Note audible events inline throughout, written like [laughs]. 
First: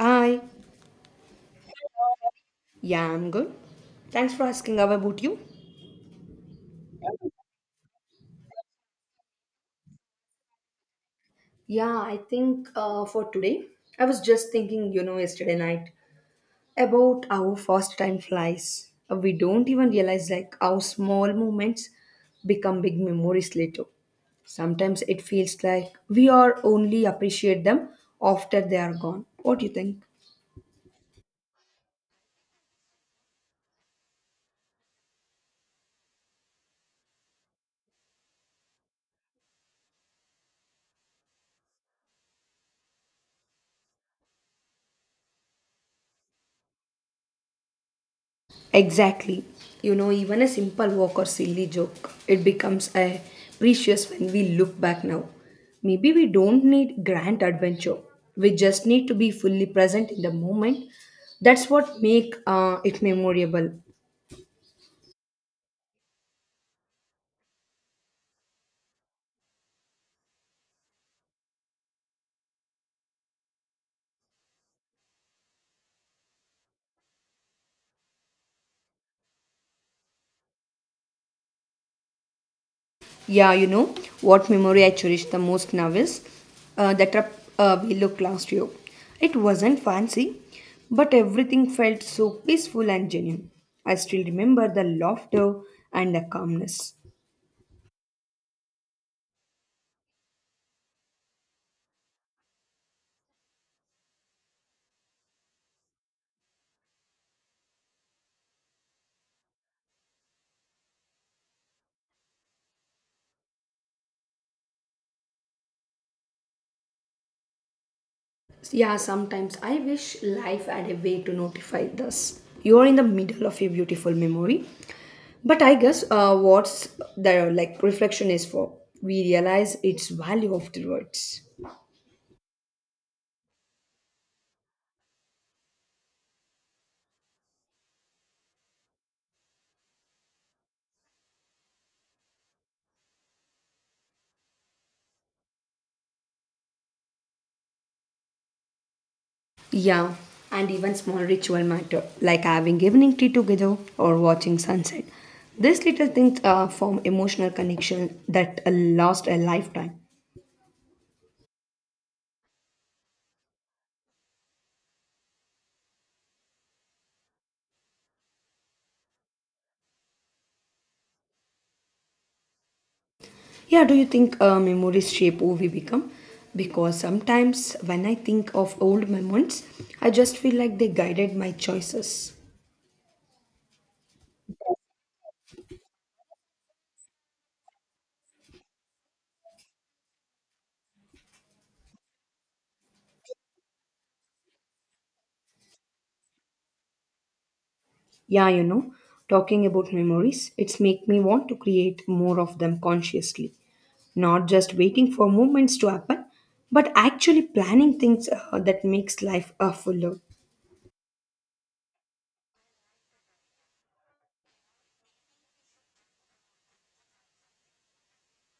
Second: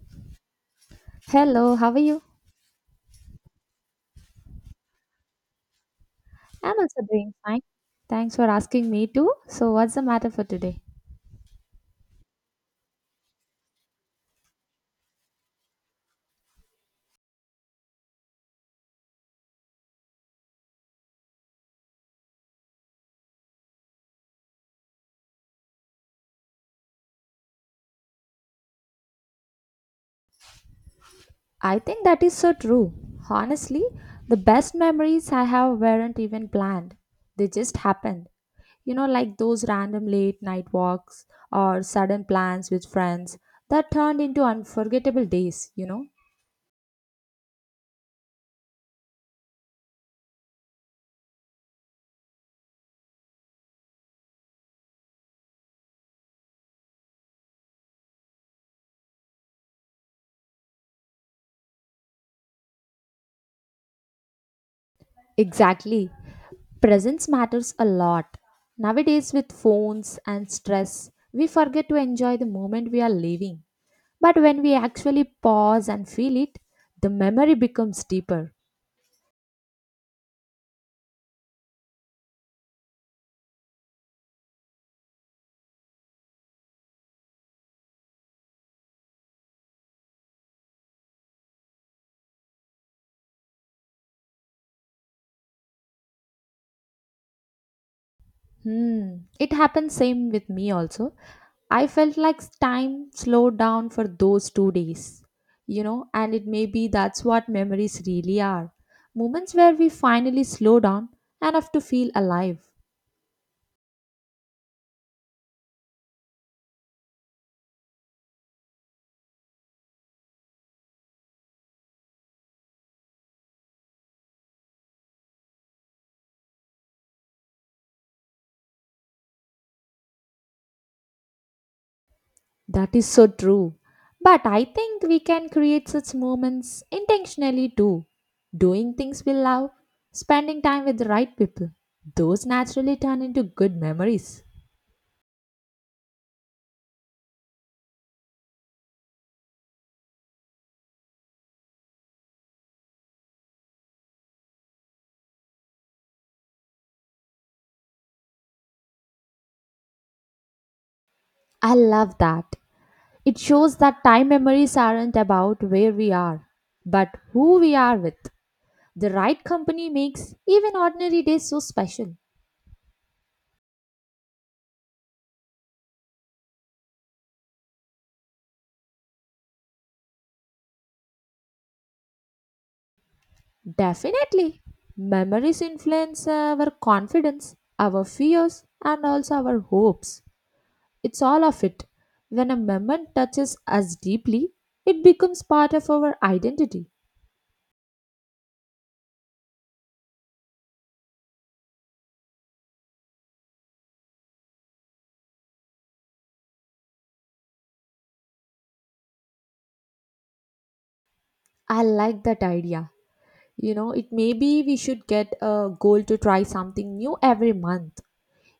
Hi. Hello, how are you? Yeah, I'm good. Thanks for asking. How about you? I'm also doing fine. Thanks for asking me too. So, what's the matter for today? Yeah, I think for today, I was just thinking, yesterday night about how fast time flies. We don't even realize like how small moments become big memories later. Sometimes it feels like we are only appreciate them after they are gone. What do you think? I think that is so true. Honestly, the best memories I have weren't even planned, they just happened. You know, like those random late night walks or sudden plans with friends that turned into unforgettable days, you know? Exactly. Even a simple walk or silly joke, it becomes a precious when we look back now. Maybe we don't need grand adventure. We just need to be fully present in the moment. That's what make it memorable. Exactly. Presence matters a lot. Nowadays, with phones and stress, we forget to enjoy the moment we are living. But when we actually pause and feel it, the memory becomes deeper. Yeah, you know what memory I cherish the most now is the trip we looked last year. It wasn't fancy, but everything felt so peaceful and genuine. I still remember the laughter and the calmness. Hmm. It happened same with me also. I felt like time slowed down for those 2 days. You know, and it may be that's what memories really are. Moments where we finally slow down enough to feel alive. Yeah, sometimes I wish life had a way to notify us. You're in the middle of a beautiful memory. But I guess what's the like reflection is for we realize its value afterwards. That is so true. But I think we can create such moments intentionally too. Doing things we love, spending time with the right people, those naturally turn into good memories. Yeah, and even small ritual matter like having evening tea together or watching sunset. These little things form emotional connection that last a lifetime. I love that. It shows that time memories aren't about where we are, but who we are with. The right company makes even ordinary days so special. Yeah, do you think memories shape who we become? Because sometimes when I think of old moments, I just feel like they guided my choices. Definitely. Memories influence our confidence, our fears, and also our hopes. It's all of it. When a moment touches us deeply, it becomes part of our identity. Yeah, talking about memories, it's make me want to create more of them consciously, not just waiting for moments to happen, but actually planning things that makes life fuller. I like that idea. You know, it maybe we should get a goal to try something new every month.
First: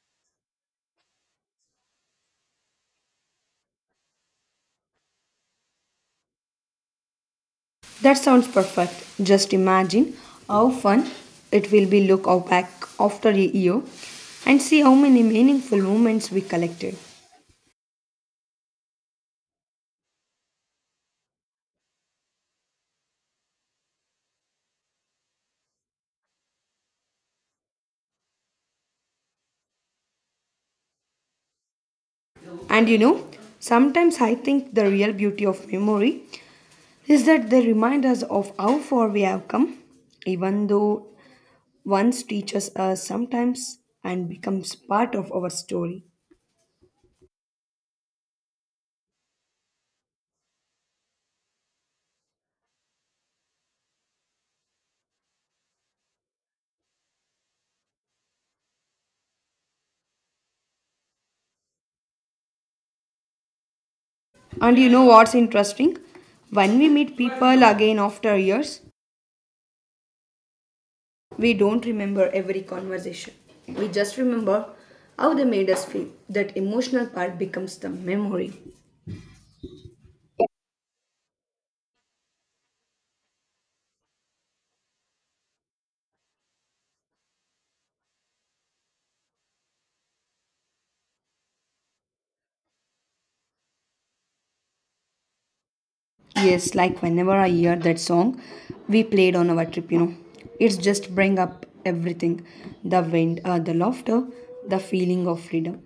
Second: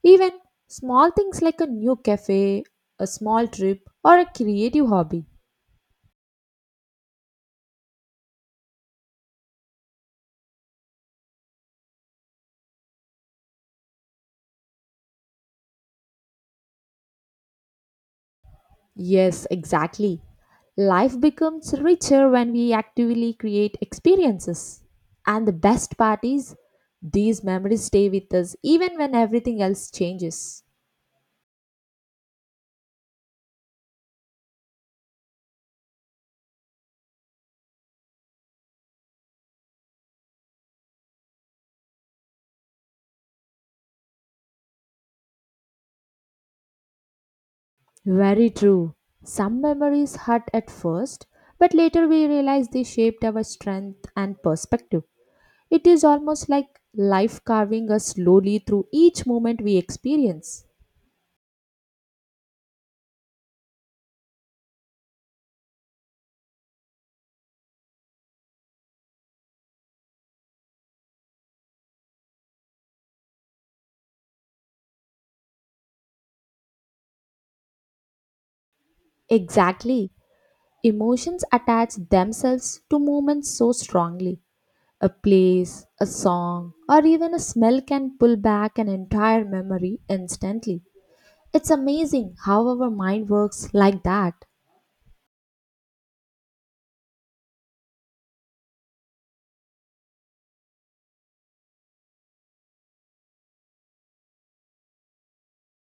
Even small things like a new cafe, a small trip, or a creative hobby. That sounds perfect. Just imagine how fun it will be look out back after a year and see how many meaningful moments we collected. Yes, exactly. Life becomes richer when we actively create experiences. And the best part is, these memories stay with us even when everything else changes. And sometimes I think the real beauty of memory is that they remind us of how far we have come, even though once teaches us sometimes and becomes part of our story. Very true. Some memories hurt at first, but later we realize they shaped our strength and perspective. It is almost like life carving us slowly through each moment we experience. And you know what's interesting? When we meet people again after years, we don't remember every conversation. We just remember how they made us feel. That emotional part becomes the memory. Exactly. Emotions attach themselves to moments so strongly. A place, a song, or even a smell can pull back an entire memory instantly. It's amazing how our mind works like that. Yes, like whenever I hear that song we played on our trip. It's just bring up everything. The wind, the laughter, the feeling of freedom.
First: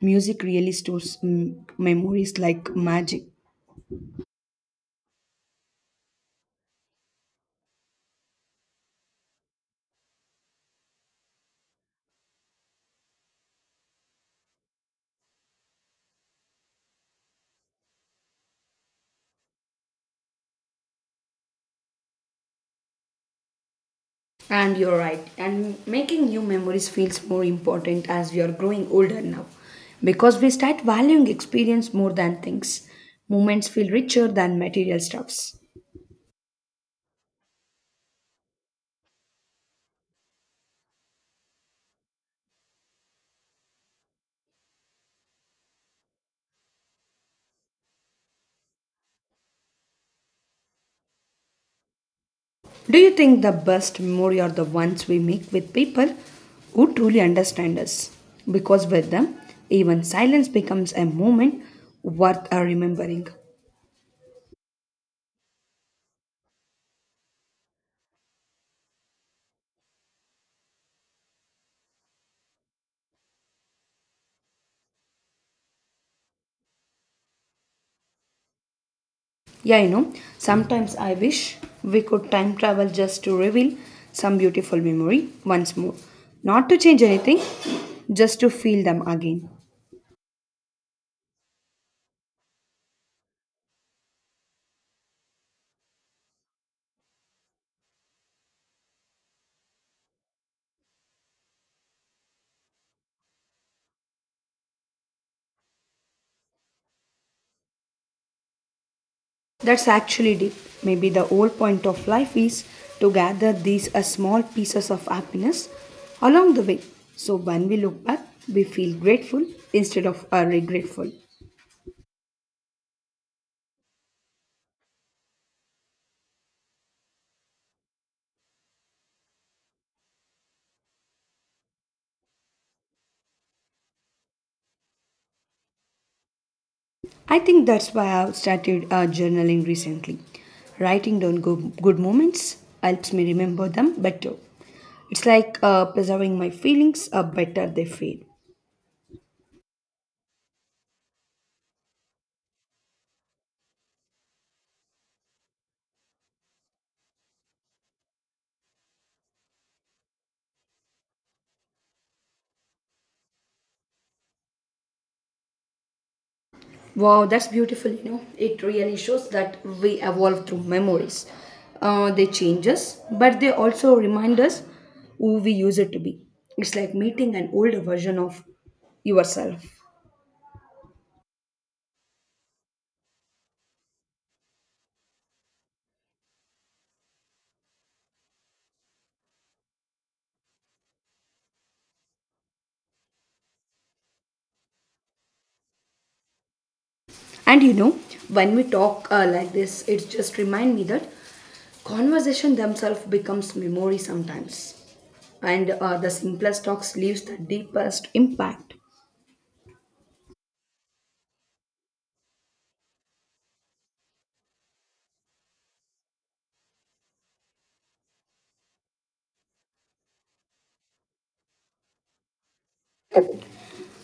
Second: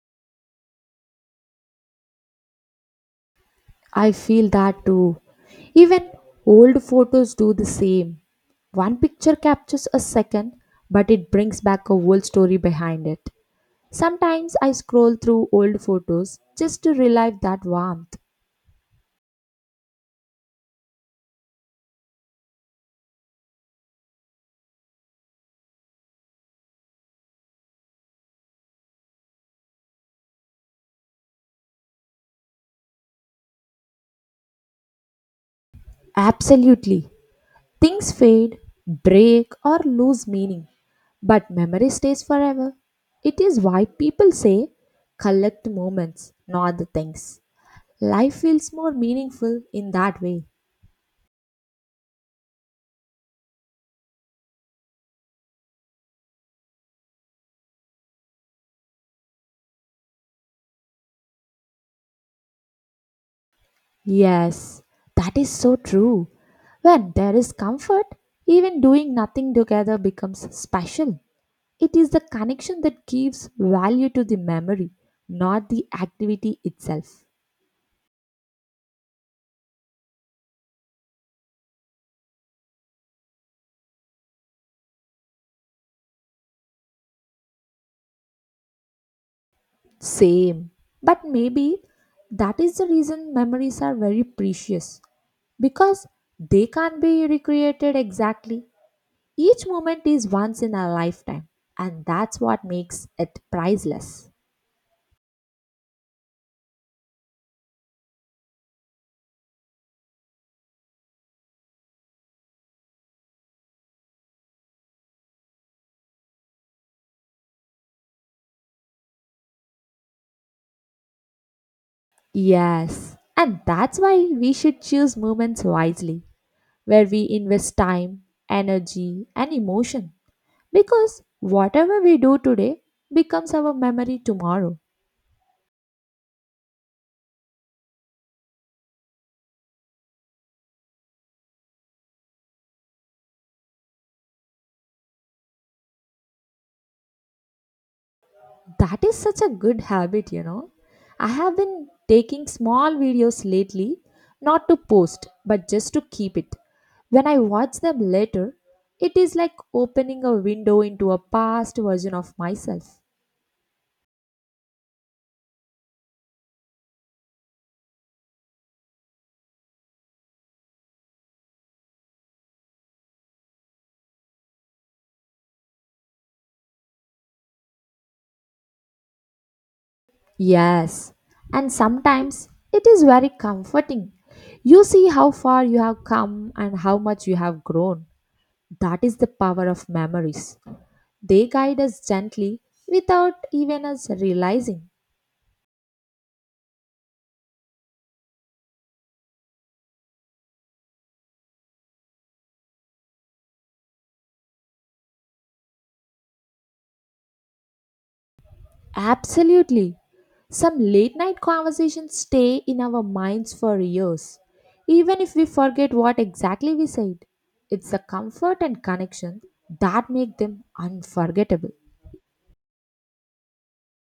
Music really stores memories like magic. I feel that too. Even old photos do the same. One picture captures a second, but it brings back a whole story behind it. Sometimes I scroll through old photos just to relive that warmth. And you're right. And making new memories feels more important as we are growing older now. Because we start valuing experience more than things. Moments feel richer than material stuffs. Absolutely. Things fade, break, or lose meaning, but memory stays forever. It is why people say collect moments, not the things. Life feels more meaningful in that way. Do you think the best memory are the ones we make with people who truly understand us? Because with them, even silence becomes a moment worth remembering. Yes, that is so true. When there is comfort, even doing nothing together becomes special. It is the connection that gives value to the memory, not the activity itself. Yeah, sometimes I wish we could time travel just to reveal some beautiful memory once more. Not to change anything, just to feel them again. Same. But maybe that is the reason memories are very precious because they can't be recreated exactly. Each moment is once in a lifetime, and that's what makes it priceless. That's actually deep. Maybe the whole point of life is to gather these small pieces of happiness along the way. So when we look back, we feel grateful instead of regretful. Yes, and that's why we should choose moments wisely, where we invest time, energy, and emotion. Because whatever we do today becomes our memory tomorrow. I think that's why I've started journaling recently. Writing down good moments helps me remember them better. It's like preserving my feelings better they fade. That is such a good habit, you know. I have been taking small videos lately, not to post, but just to keep it. When I watch them later, it is like opening a window into a past version of myself. Wow, that's beautiful. It really shows that we evolve through memories. They change us, but they also remind us who we used to be. It's like meeting an older version of yourself. Yes, and sometimes it is very comforting. You see how far you have come and how much you have grown. That is the power of memories. They guide us gently without even us realizing. And when we talk like this, it just remind me that conversation themselves becomes memory sometimes. And the simplest talks leaves the deepest impact. Absolutely. Some late night conversations stay in our minds for years, even if we forget what exactly we said. It's the comfort and connection that make them unforgettable.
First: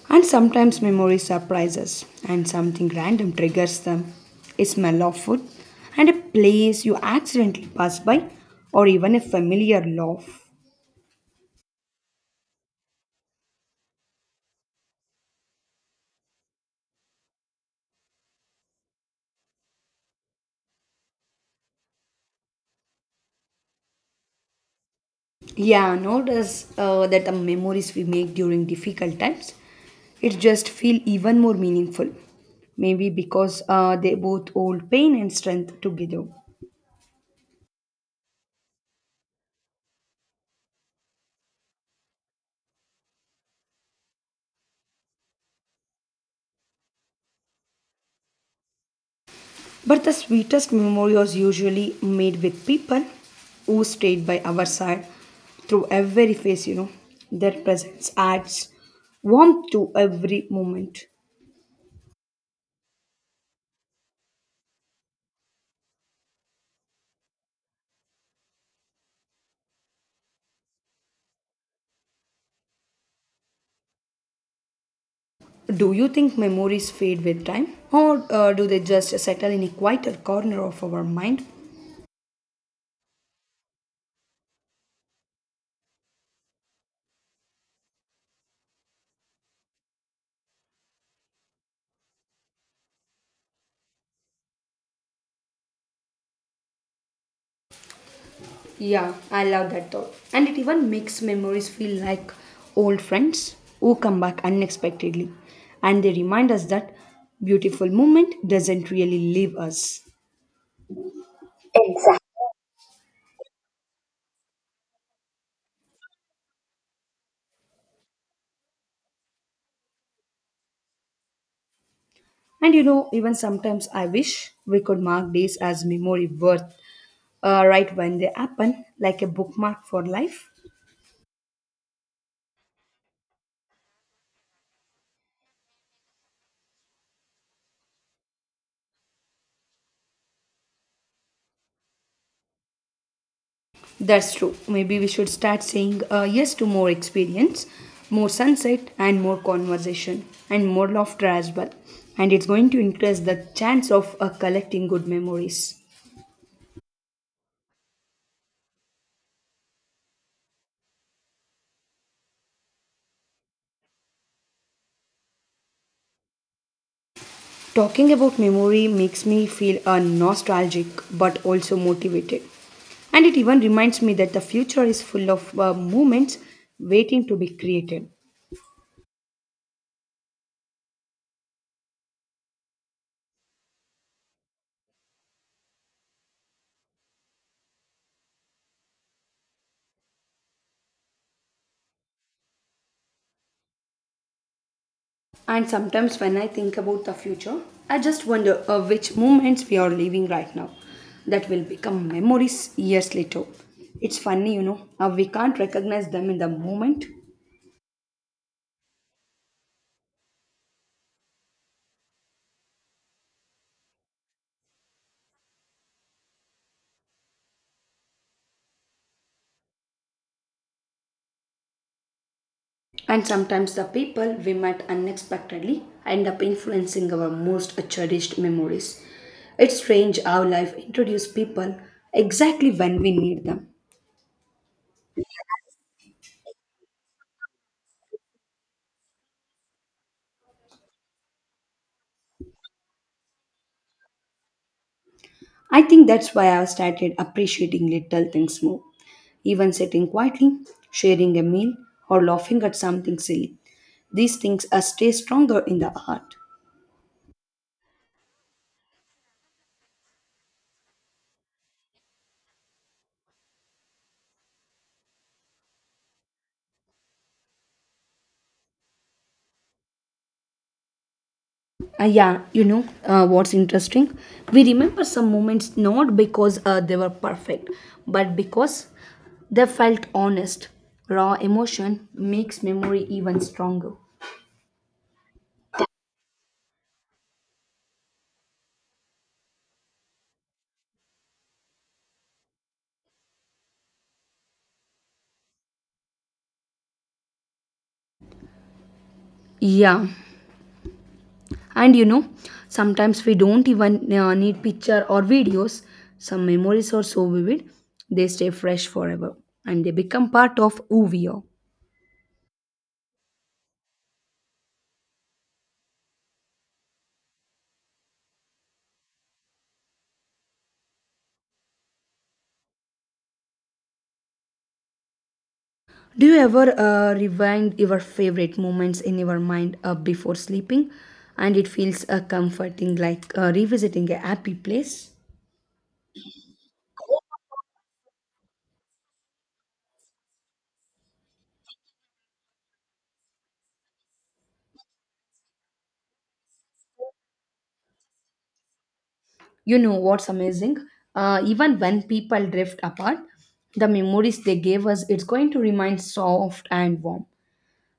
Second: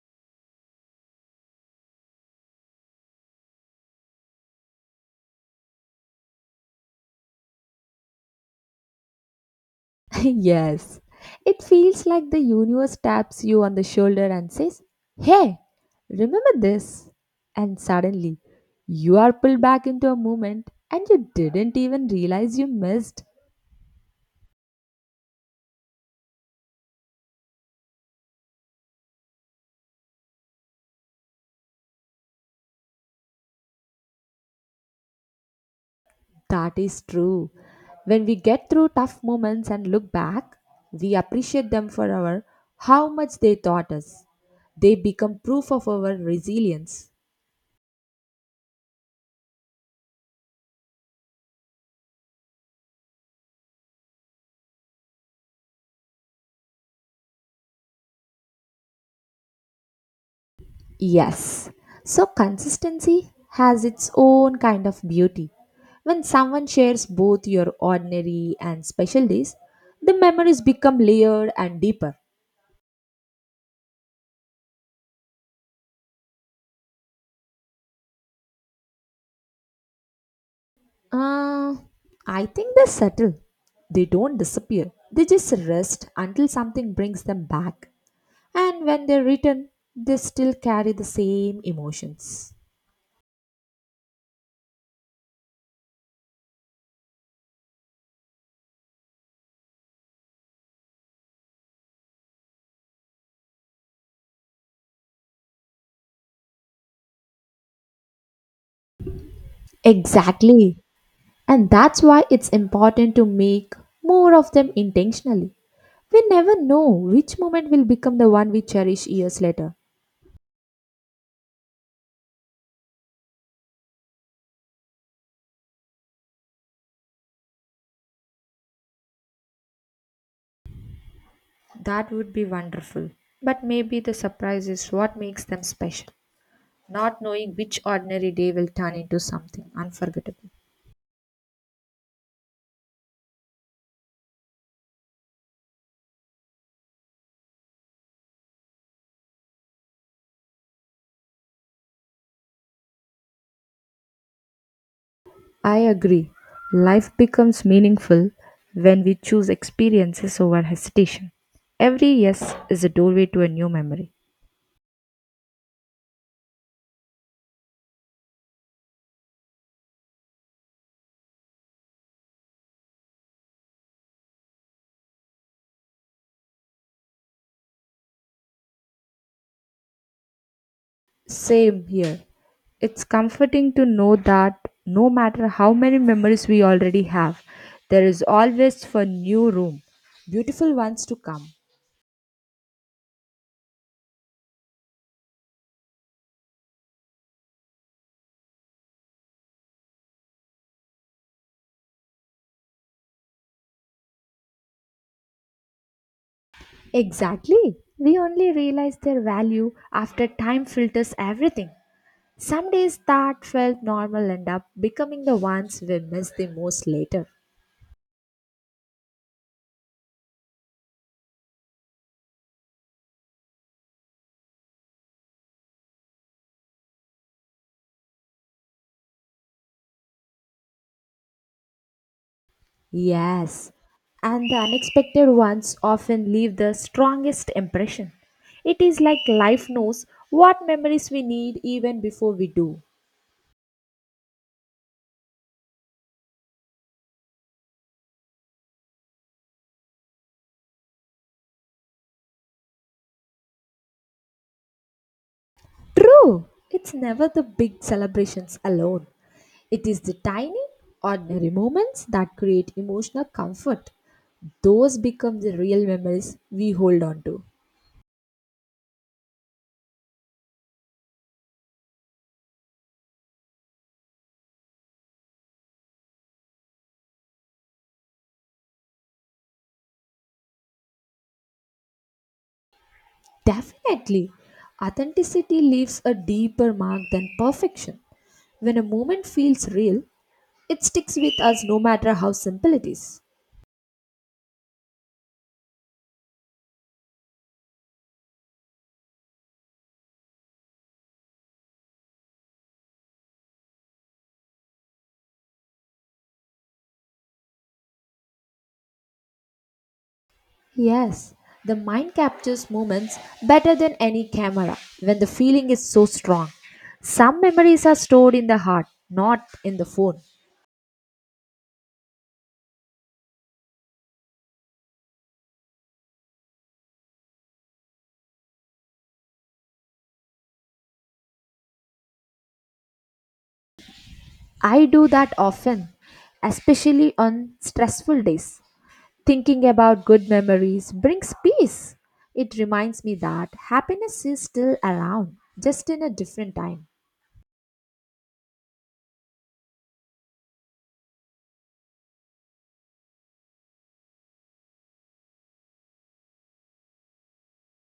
And sometimes memory surprises and something random triggers them. A smell of food and a place you accidentally pass by or even a familiar [laughs] laugh. Yes. It feels like the universe taps you on the shoulder and says, "Hey, remember this?" And suddenly, you are pulled back into a moment and you didn't even realize you missed. Yeah, notice that the memories we make during difficult times, it just feel even more meaningful. Maybe because they both hold pain and strength together. That is true. When we get through tough moments and look back, we appreciate them for our how much they taught us. They become proof of our resilience. But the sweetest memory was usually made with people who stayed by our side through every phase. Their presence adds warmth to every moment. Yes. So consistency has its own kind of beauty. When someone shares both your ordinary and special days, the memories become layered and deeper. Do you think memories fade with time, or do they just settle in a quieter corner of our mind? Uh, I think they settle. They don't disappear. They just rest until something brings them back. And when they return, they still carry the same emotions. Yeah, I love that thought. And it even makes memories feel like old friends who come back unexpectedly. And they remind us that beautiful moment doesn't really leave us. Exactly. And that's why it's important to make more of them intentionally. We never know which moment will become the one we cherish years later. And even sometimes I wish we could mark days as memory worth right when they happen, like a bookmark for life. That would be wonderful. But maybe the surprise is what makes them special, not knowing which ordinary day will turn into something unforgettable. That's true. Maybe we should start saying yes to more experience, more sunset, and more conversation, and more laughter as well. And it's going to increase the chance of collecting good I memories. agree. Life becomes meaningful when we choose experiences over hesitation. Every yes is a doorway to a new memory. Talking about memory makes me feel nostalgic but also motivated. And it even reminds me that the future is full of moments waiting to be created. Same here. It's comforting to know that no matter how many memories we already have, there is always for new room, beautiful ones to come. And sometimes when I think about the future, I just wonder which moments we are living right now that will become memories years later. It's funny, how we can't recognize them in the moment. Exactly. We only realize their value after time filters everything. Some days that felt normal end up becoming the ones we miss the most later. And sometimes the people we met unexpectedly end up influencing our most cherished memories. It's strange how life introduces people exactly when we need them. Yes, and the unexpected ones often leave the strongest impression. It is like life knows what memories we need even before we do. I think that's why I've started appreciating little things more. Even sitting quietly, sharing a meal, or laughing at something silly. These things stay stronger in the heart. True, it's never the big celebrations alone. It is the tiny, ordinary moments that create emotional comfort. Those become the real memories we hold on to. Yeah, you know what's interesting? We remember some moments not because they were perfect, but because they felt honest. Raw emotion makes memory even stronger. Definitely, authenticity leaves a deeper mark than perfection. When a moment feels real, it sticks with us no matter how simple it is. Yeah, and sometimes we don't even need picture or videos. Some memories are so vivid, they stay fresh forever and they become part of who we Yes, are. the mind captures moments better than any camera when the feeling is so strong. Some memories are stored in the heart, not in the phone. Do you ever rewind your favorite moments in your mind before sleeping? And it feels comforting like revisiting a happy I do place. that often, especially on stressful days. Thinking about good memories brings peace. It reminds me that happiness is still around, just in a different time. You know what's amazing? Even when people drift apart, the memories they gave us, it's going to remain soft and warm.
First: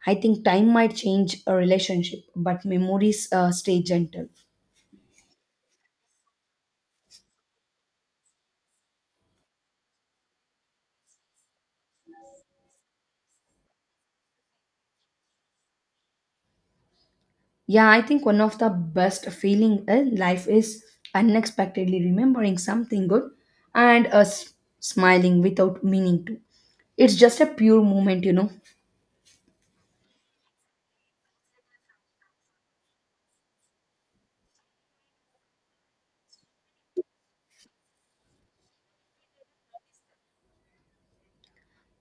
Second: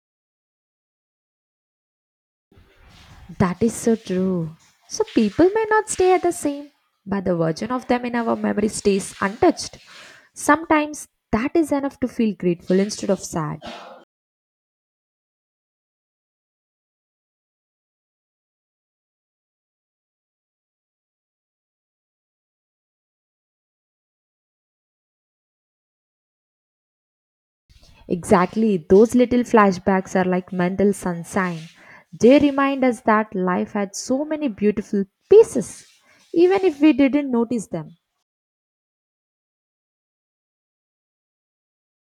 I think time might change a relationship, but memories That is stay so gentle. true. So people may not stay at the same, but the version of them in our memory stays untouched. Sometimes that is enough to feel grateful instead of sad. Yeah, I think one of the best feeling in life is unexpectedly remembering something good and us smiling without meaning to. It's just a pure moment. Exactly, those little flashbacks are like mental sunshine. They remind us that life had so many beautiful pieces, even if we didn't notice them.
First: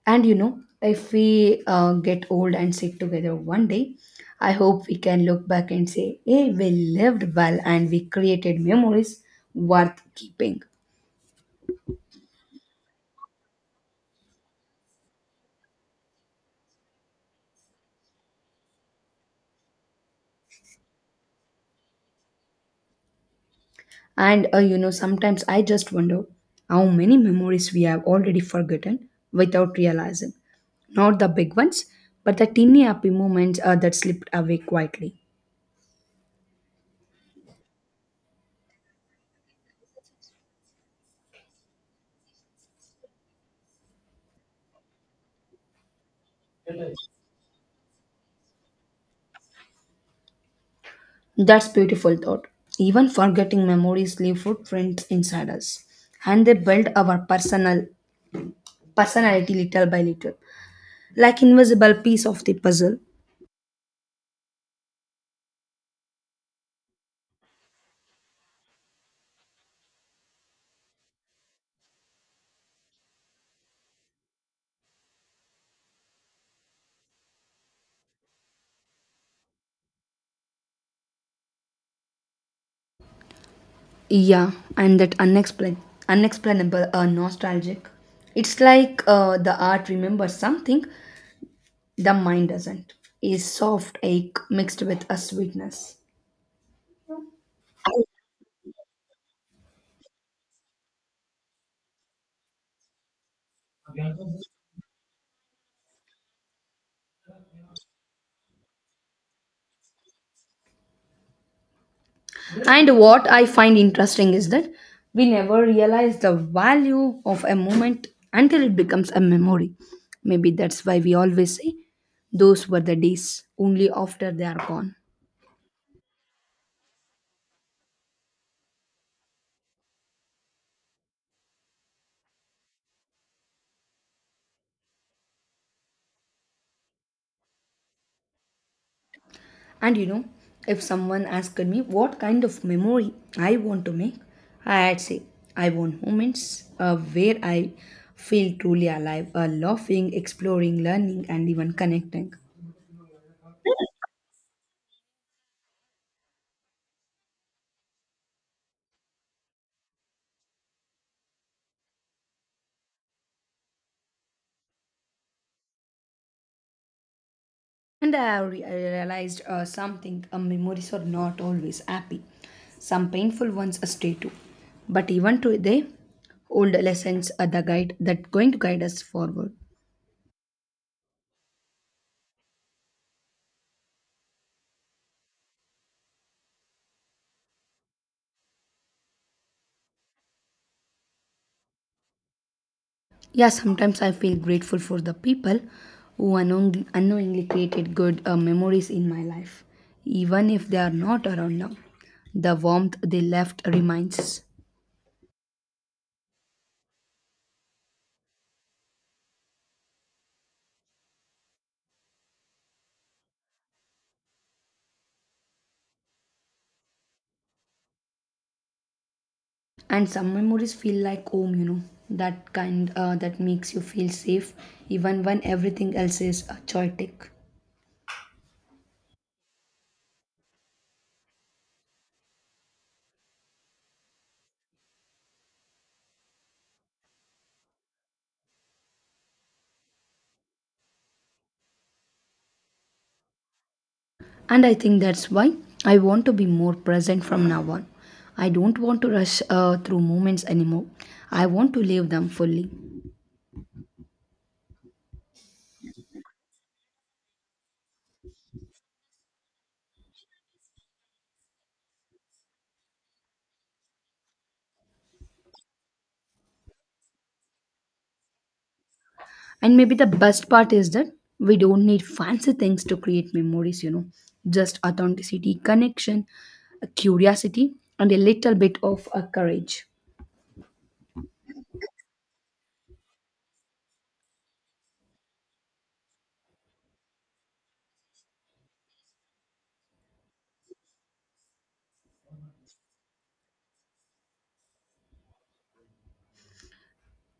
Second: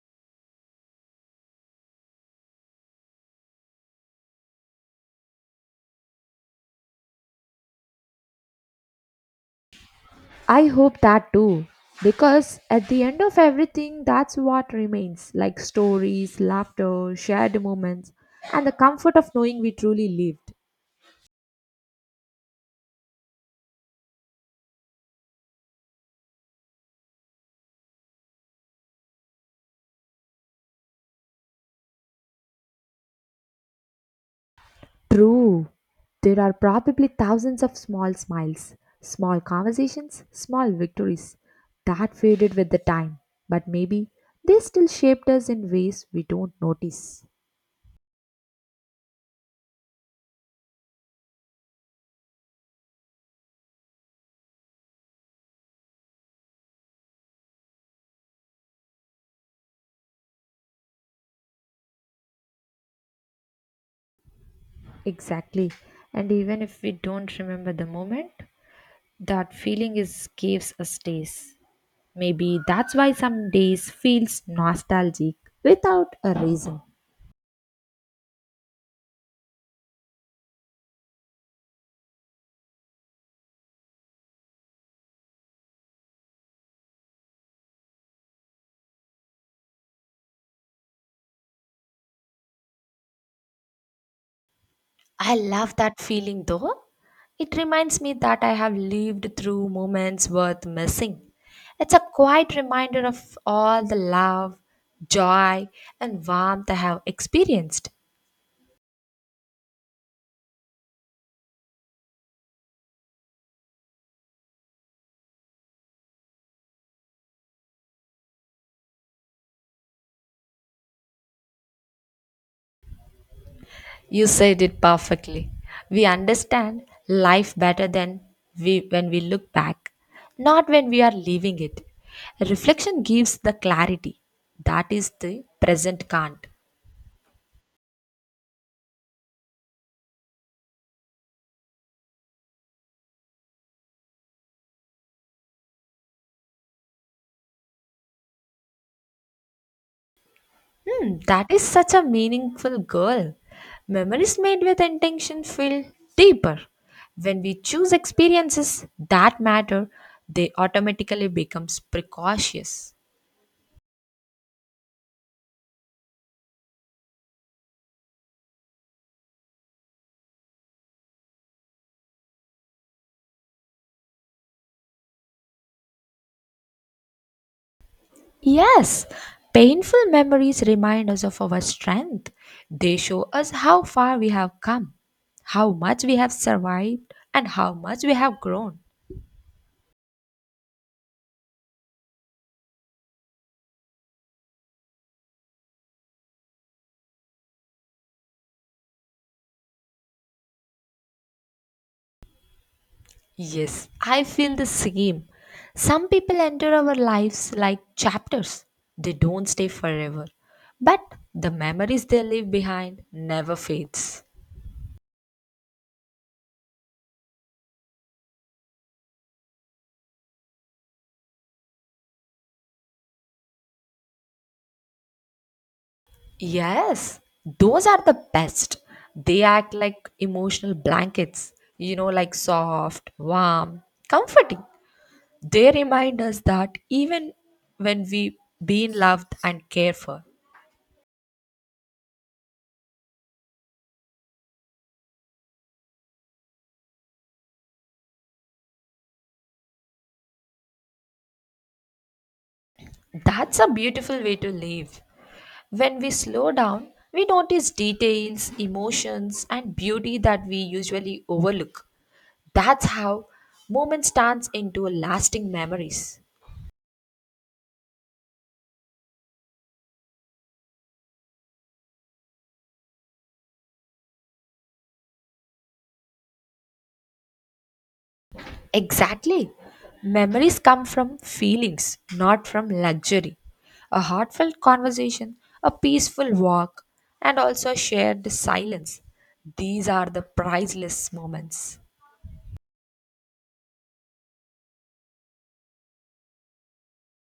And if we get old and sit together one day, I hope we can look back and say, "Hey, we lived well and we created memories worth keeping." I hope that too. Because at the end of everything, that's what remains like stories, laughter, shared moments, and the comfort of knowing we truly lived. And sometimes I just wonder how many memories we have already forgotten without realizing. Not the big ones, but the teeny happy moments that slipped away quietly. True. There are probably thousands of small smiles, small conversations, small victories that faded with the time, but maybe they still shaped us in ways we don't notice. That's beautiful thought. Even forgetting memories leave footprints inside us, and they build our personality little by little, like invisible piece of the puzzle. Exactly. And even if we don't remember the moment, that feeling is gives us days. Maybe that's why some days feels nostalgic without a reason. Yeah, and that unexplainable nostalgic. It's like the art remembers something the mind doesn't. Is soft ache mixed with a I love sweetness. that feeling though. It reminds me that I have lived through moments worth missing. It's a quiet reminder of all the love, joy, and warmth I have experienced. And what I find interesting is that we never realize the value of a moment until it becomes a memory. Maybe that's why we always say those were the days only You after they are said it gone. perfectly. We understand life better than we when we look back, not when we are leaving it. Reflection gives the clarity that is the present can't. And if someone asked me what kind of memory I want to make, I'd say I want moments where I feel truly alive, laughing, exploring, Hmm, learning, that and is even such a connecting. meaningful goal. Memories made with intention feel deeper. When we choose experiences that matter, they automatically becomes precautious. And I realized something memories are not always happy. Some painful ones stay too. But even today, old lessons are the guide that going to guide us Yes, forward. painful memories remind us of our strength. They show us how far we have come, how much we have survived, and how much we have grown. Yeah, sometimes I feel grateful for the people who unknowingly created good memories in my life, even if they are not around now. The warmth they left Yes, I remains. feel the same. Some people enter our lives like chapters, they don't stay forever, but the memories they leave behind never fades. And some memories feel like home, that kind that makes you feel safe even when everything else is Yes, chaotic. those are the best. They act like emotional blankets, you know, like soft, warm, comforting. They remind us that even when we been loved and cared for, And I think that's why I want to be more present from now on. I don't want to rush through moments anymore. I want to live them fully. that's a beautiful way to live. When we slow down, we notice details, emotions, and beauty that we usually overlook. That's how movement turns into lasting memories. And maybe the best part is that we don't need fancy things to create memories, just authenticity, connection, curiosity, and a little bit of Exactly. courage. Memories come from feelings, not from luxury. A heartfelt conversation, a peaceful walk, and also shared silence. These are the priceless moments.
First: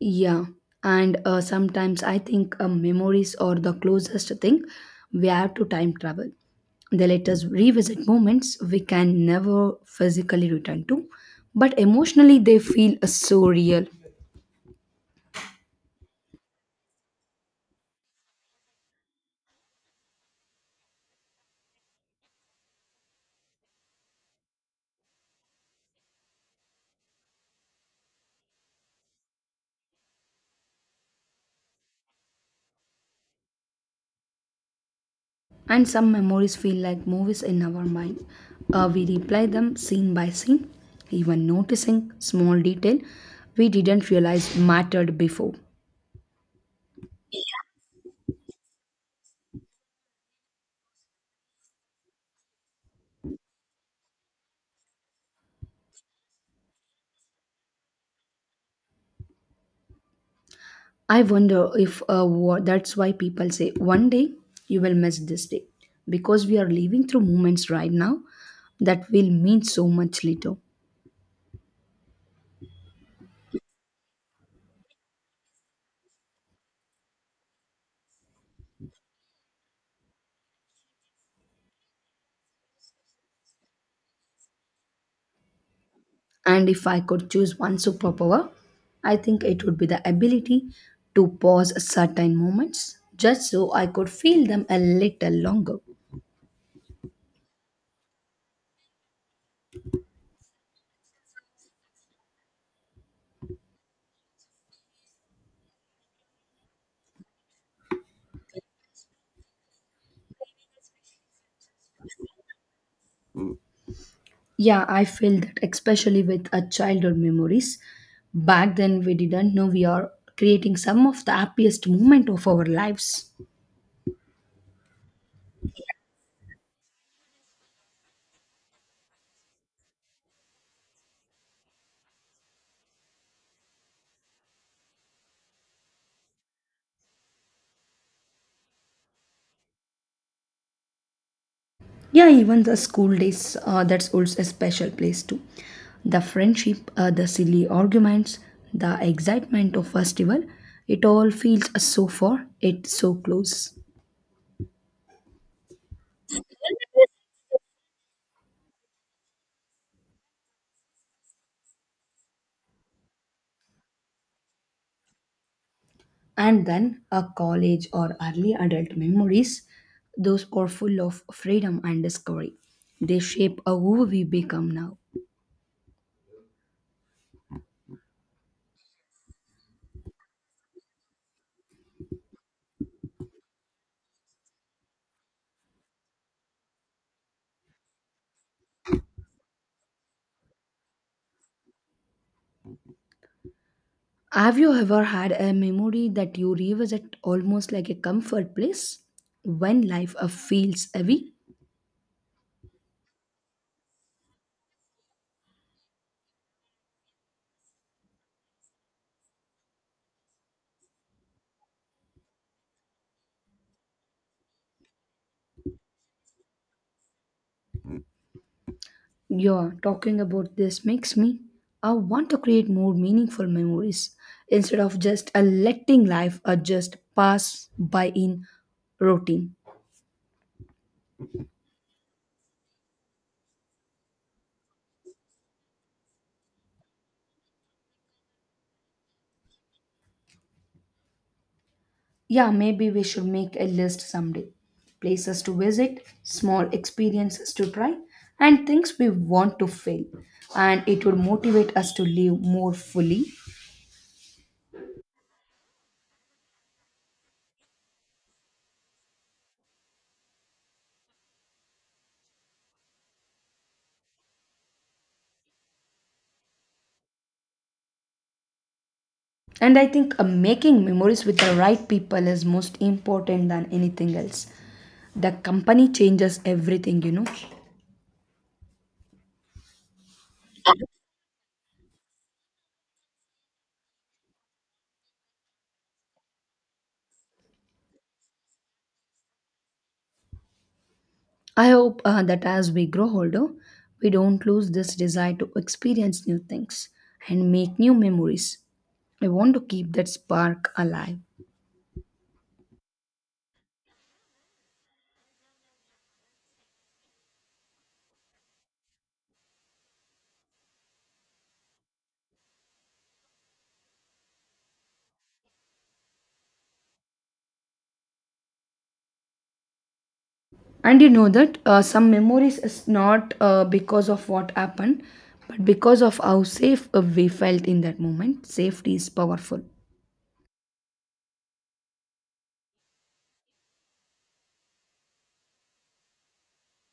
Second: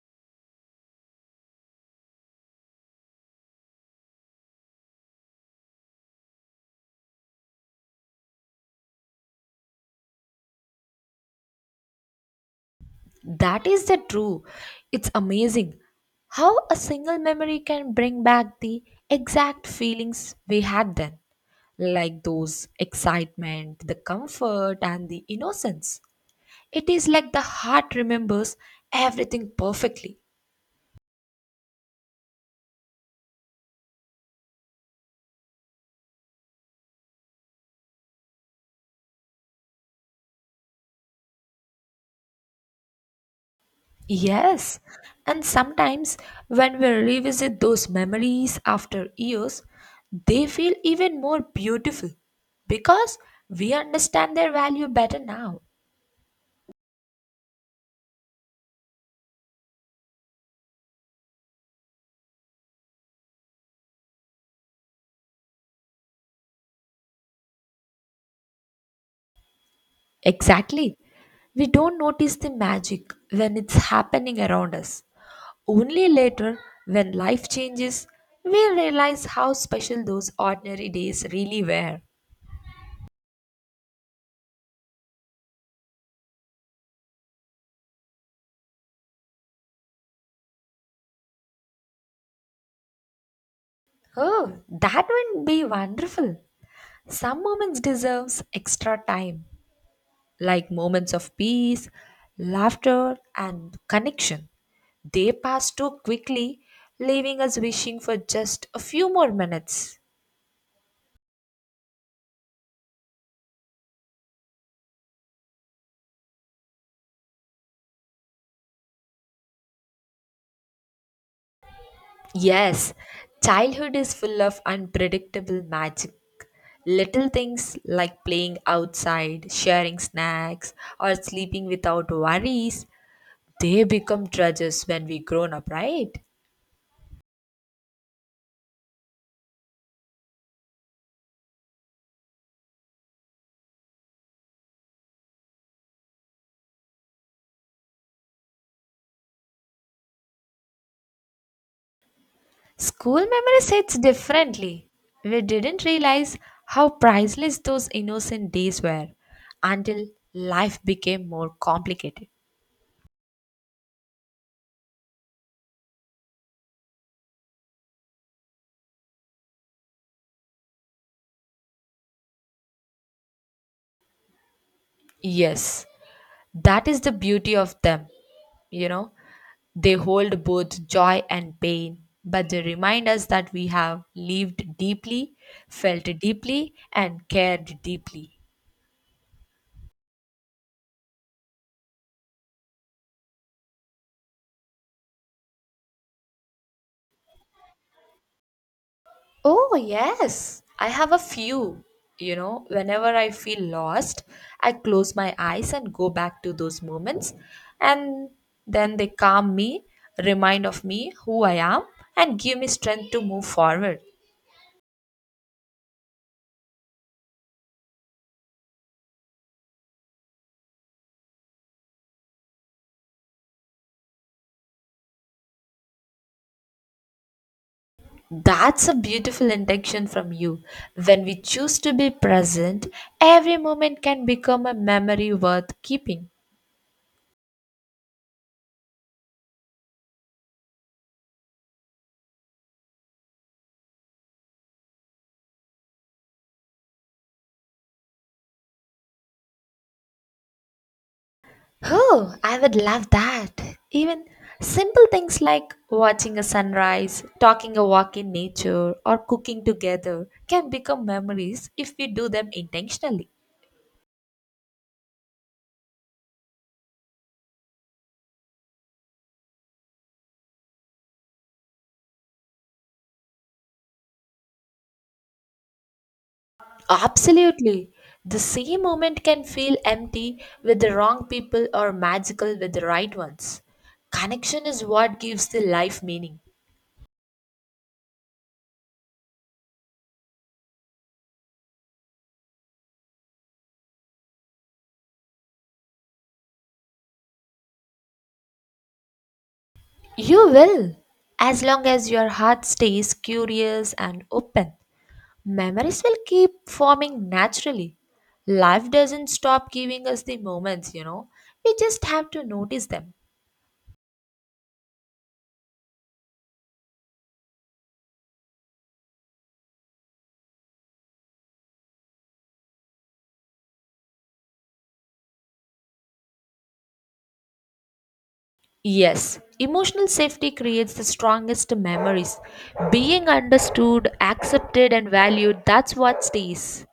Yeah, and sometimes I think memories are the closest thing we have to time travel. They let us revisit moments we can never physically return to, but emotionally they feel so That is real. the true. It's amazing how a single memory can bring back the exact feelings we had then, like those excitement, the comfort, and the innocence. It is like the heart remembers everything perfectly. And some memories feel like movies in our mind. We replay them scene by scene, even noticing small detail we didn't realize Yes, mattered and before. sometimes when we revisit those memories after years, they feel even more beautiful because we understand their value better now. I wonder if that's why people say one day you will miss this day because we are living through moments right now that will mean so much later. Exactly. We don't notice the magic when it's happening around us. Only later, when life changes, we realize how special those ordinary days really were. And if I could choose one superpower, I think it would be the ability to pause certain moments just so I could feel Oh, them a that little would be longer. wonderful. Some moments deserves extra time like moments of peace, laughter, and connection. They pass too quickly, leaving us wishing for just a few more minutes. Yeah, I feel that, especially with our childhood memories. Back then, we didn't know we are creating some of the happiest moment of our Yes, lives. childhood is full of unpredictable magic. Little things like playing outside, sharing snacks, or sleeping without worries, they become treasures when we grown up, right? Yeah, even the school days, that's also a special place too. The friendship, the silly arguments, the excitement of festival, it all feels so far, it's so School memories close. hits differently. We didn't realize how priceless those innocent days were until life became more complicated. And then a college or early adult memories, those are full of freedom and discovery. They shape who we become now. Yes, that is the beauty of them. You know, they hold both joy and pain, but they remind us that we have lived deeply, felt deeply, and cared deeply. Have you ever had a memory that you revisit almost like a comfort place Oh, when life yes. I feels have a heavy? few. You know, whenever I feel lost, I close my eyes and go back to those moments. And then they calm me, remind of me who I am, and give me strength to move forward. Yeah, talking about this makes me I want to create more meaningful memories instead of just letting life just pass by in That's a beautiful routine. intention from you. When we choose to be present, every moment can become a memory worth keeping. Yeah, maybe we should make a list someday. Places to visit, small experiences to try, and things we want to fail. And it would motivate us to Oh, live I would more love fully. that. Even simple things like watching a sunrise, talking a walk in nature, or cooking together can become memories if we do them intentionally. And I think making memories with the right people is most important than anything else. The company changes everything. Absolutely. The same moment can feel empty with the wrong people or magical with the right ones. Connection is what gives the life meaning. I hope that as we grow older, we don't lose this desire to experience new things and make new memories. I want to keep that You spark will, alive. as long as your heart stays curious and open. Memories will keep forming naturally. Life doesn't stop giving us the moments, you know. We just have to notice them. And you know that some memories is not because of what happened, but because of how safe we felt in that moment. Safety is Yes, powerful. emotional safety creates the strongest memories. Being understood, accepted, and valued, that's what stays.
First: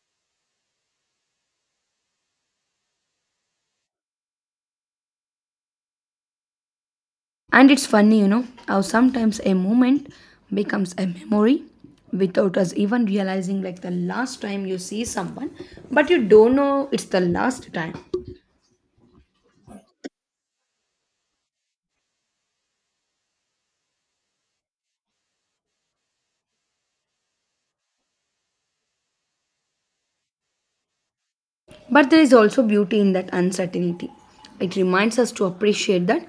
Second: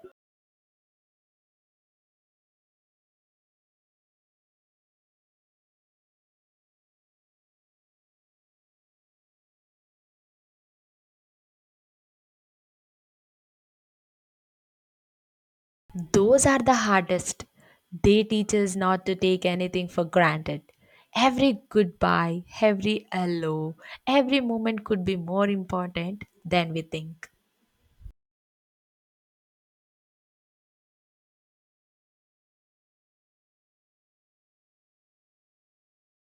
And it's funny, how sometimes a moment becomes a memory without us even realizing, like the last time you see someone, but you Those don't are the know it's the hardest. last time. They teach us not to take anything for granted. Every goodbye, every hello, every moment could be more important than we think. But there is also beauty in that uncertainty. It reminds us to appreciate that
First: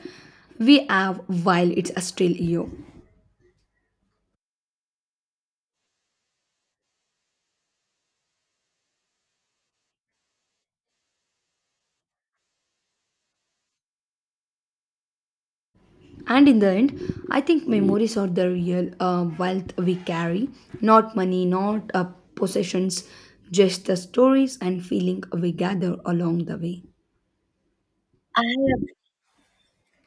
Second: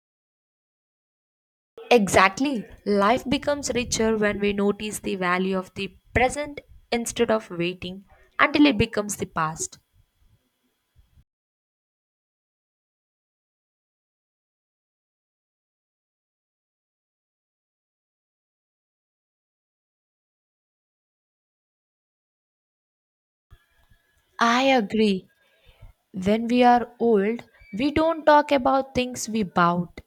we have while it's still Exactly. here. Life becomes richer when we notice the value of the present instead of waiting until it becomes the past. And in the end, I think memories are the real wealth we carry, not money, not possessions, just the stories I and feeling agree. we gather When along the we way. are old, we don't I talk about agree. things we bought.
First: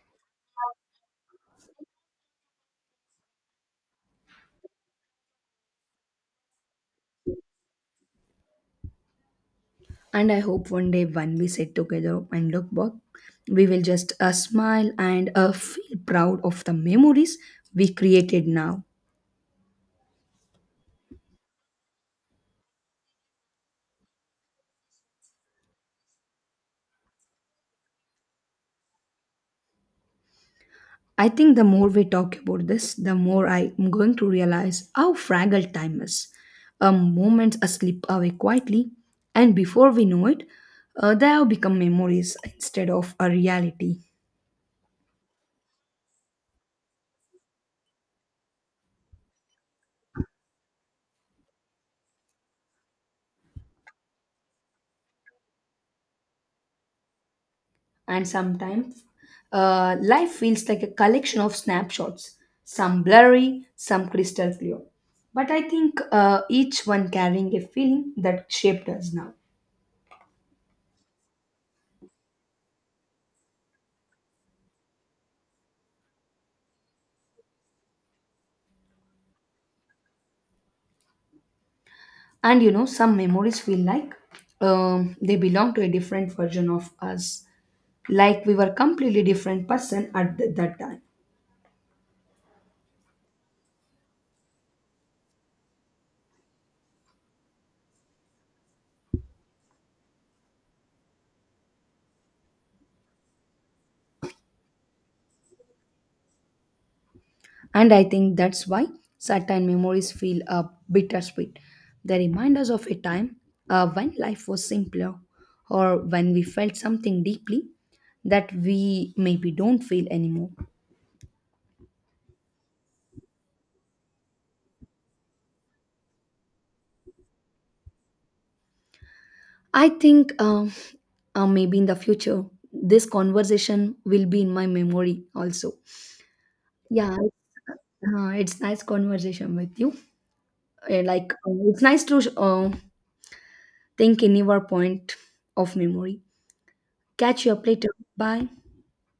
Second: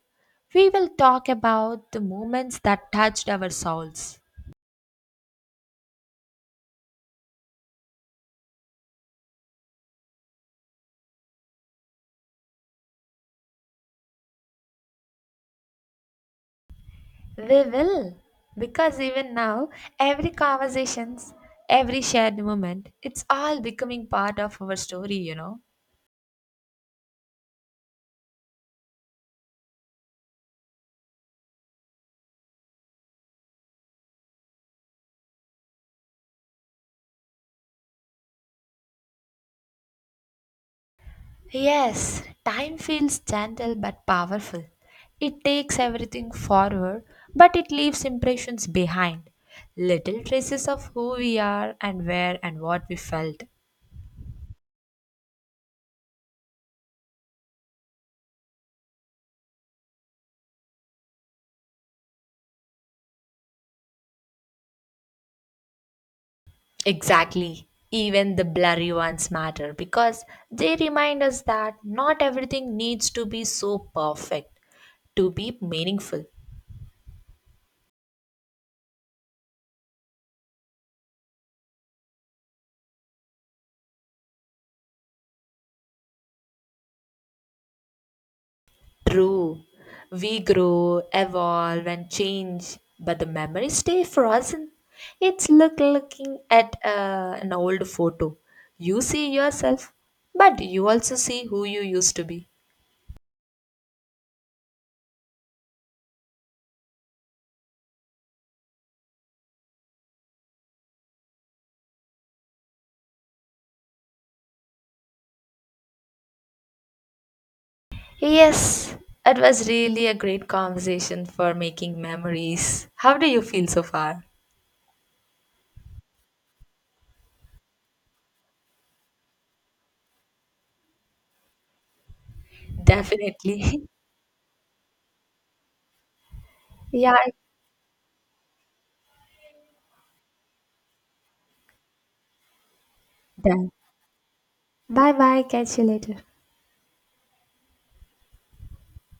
We will talk about the moments that touched our souls. And I hope one day when we sit together and look back, we will just smile and feel proud of the memories We we will. created now. Because even now, every conversations, every shared moment, it's all becoming part of our story, you know. I think the more we talk about this, the more I'm going to realize how fragile time is. A moment slip away quietly, and before we know it, they have become Yes, memories time instead of feels a gentle reality. but powerful. It takes everything forward, but it leaves impressions behind. Little traces of who we are and where and what we felt. And sometimes life feels like a collection of snapshots, some blurry, some crystal clear. But I think each one carrying a Exactly. feeling Even the that shaped blurry us ones now. matter because they remind us that not everything needs to be so perfect to be meaningful. And some memories feel like they belong to a different version of us. Like we were completely True. different person at We that time. grow, evolve, and change, but the memories stay frozen. It's like looking at an old photo. You see yourself, but you also see who you used to be. And I think that's why certain memories feel bittersweet. They remind us of a time when life was simpler or when we felt something deeply that Yes, we it maybe was don't feel really a great anymore. conversation for making memories. How do you feel so far? I think maybe in the future this Definitely. conversation [laughs] will be in my memory also. Yeah. Yeah, it's nice conversation with you. Like it's nice to Done. Thank any your Bye point bye. of Catch you later. memory. Catch you up later. Bye.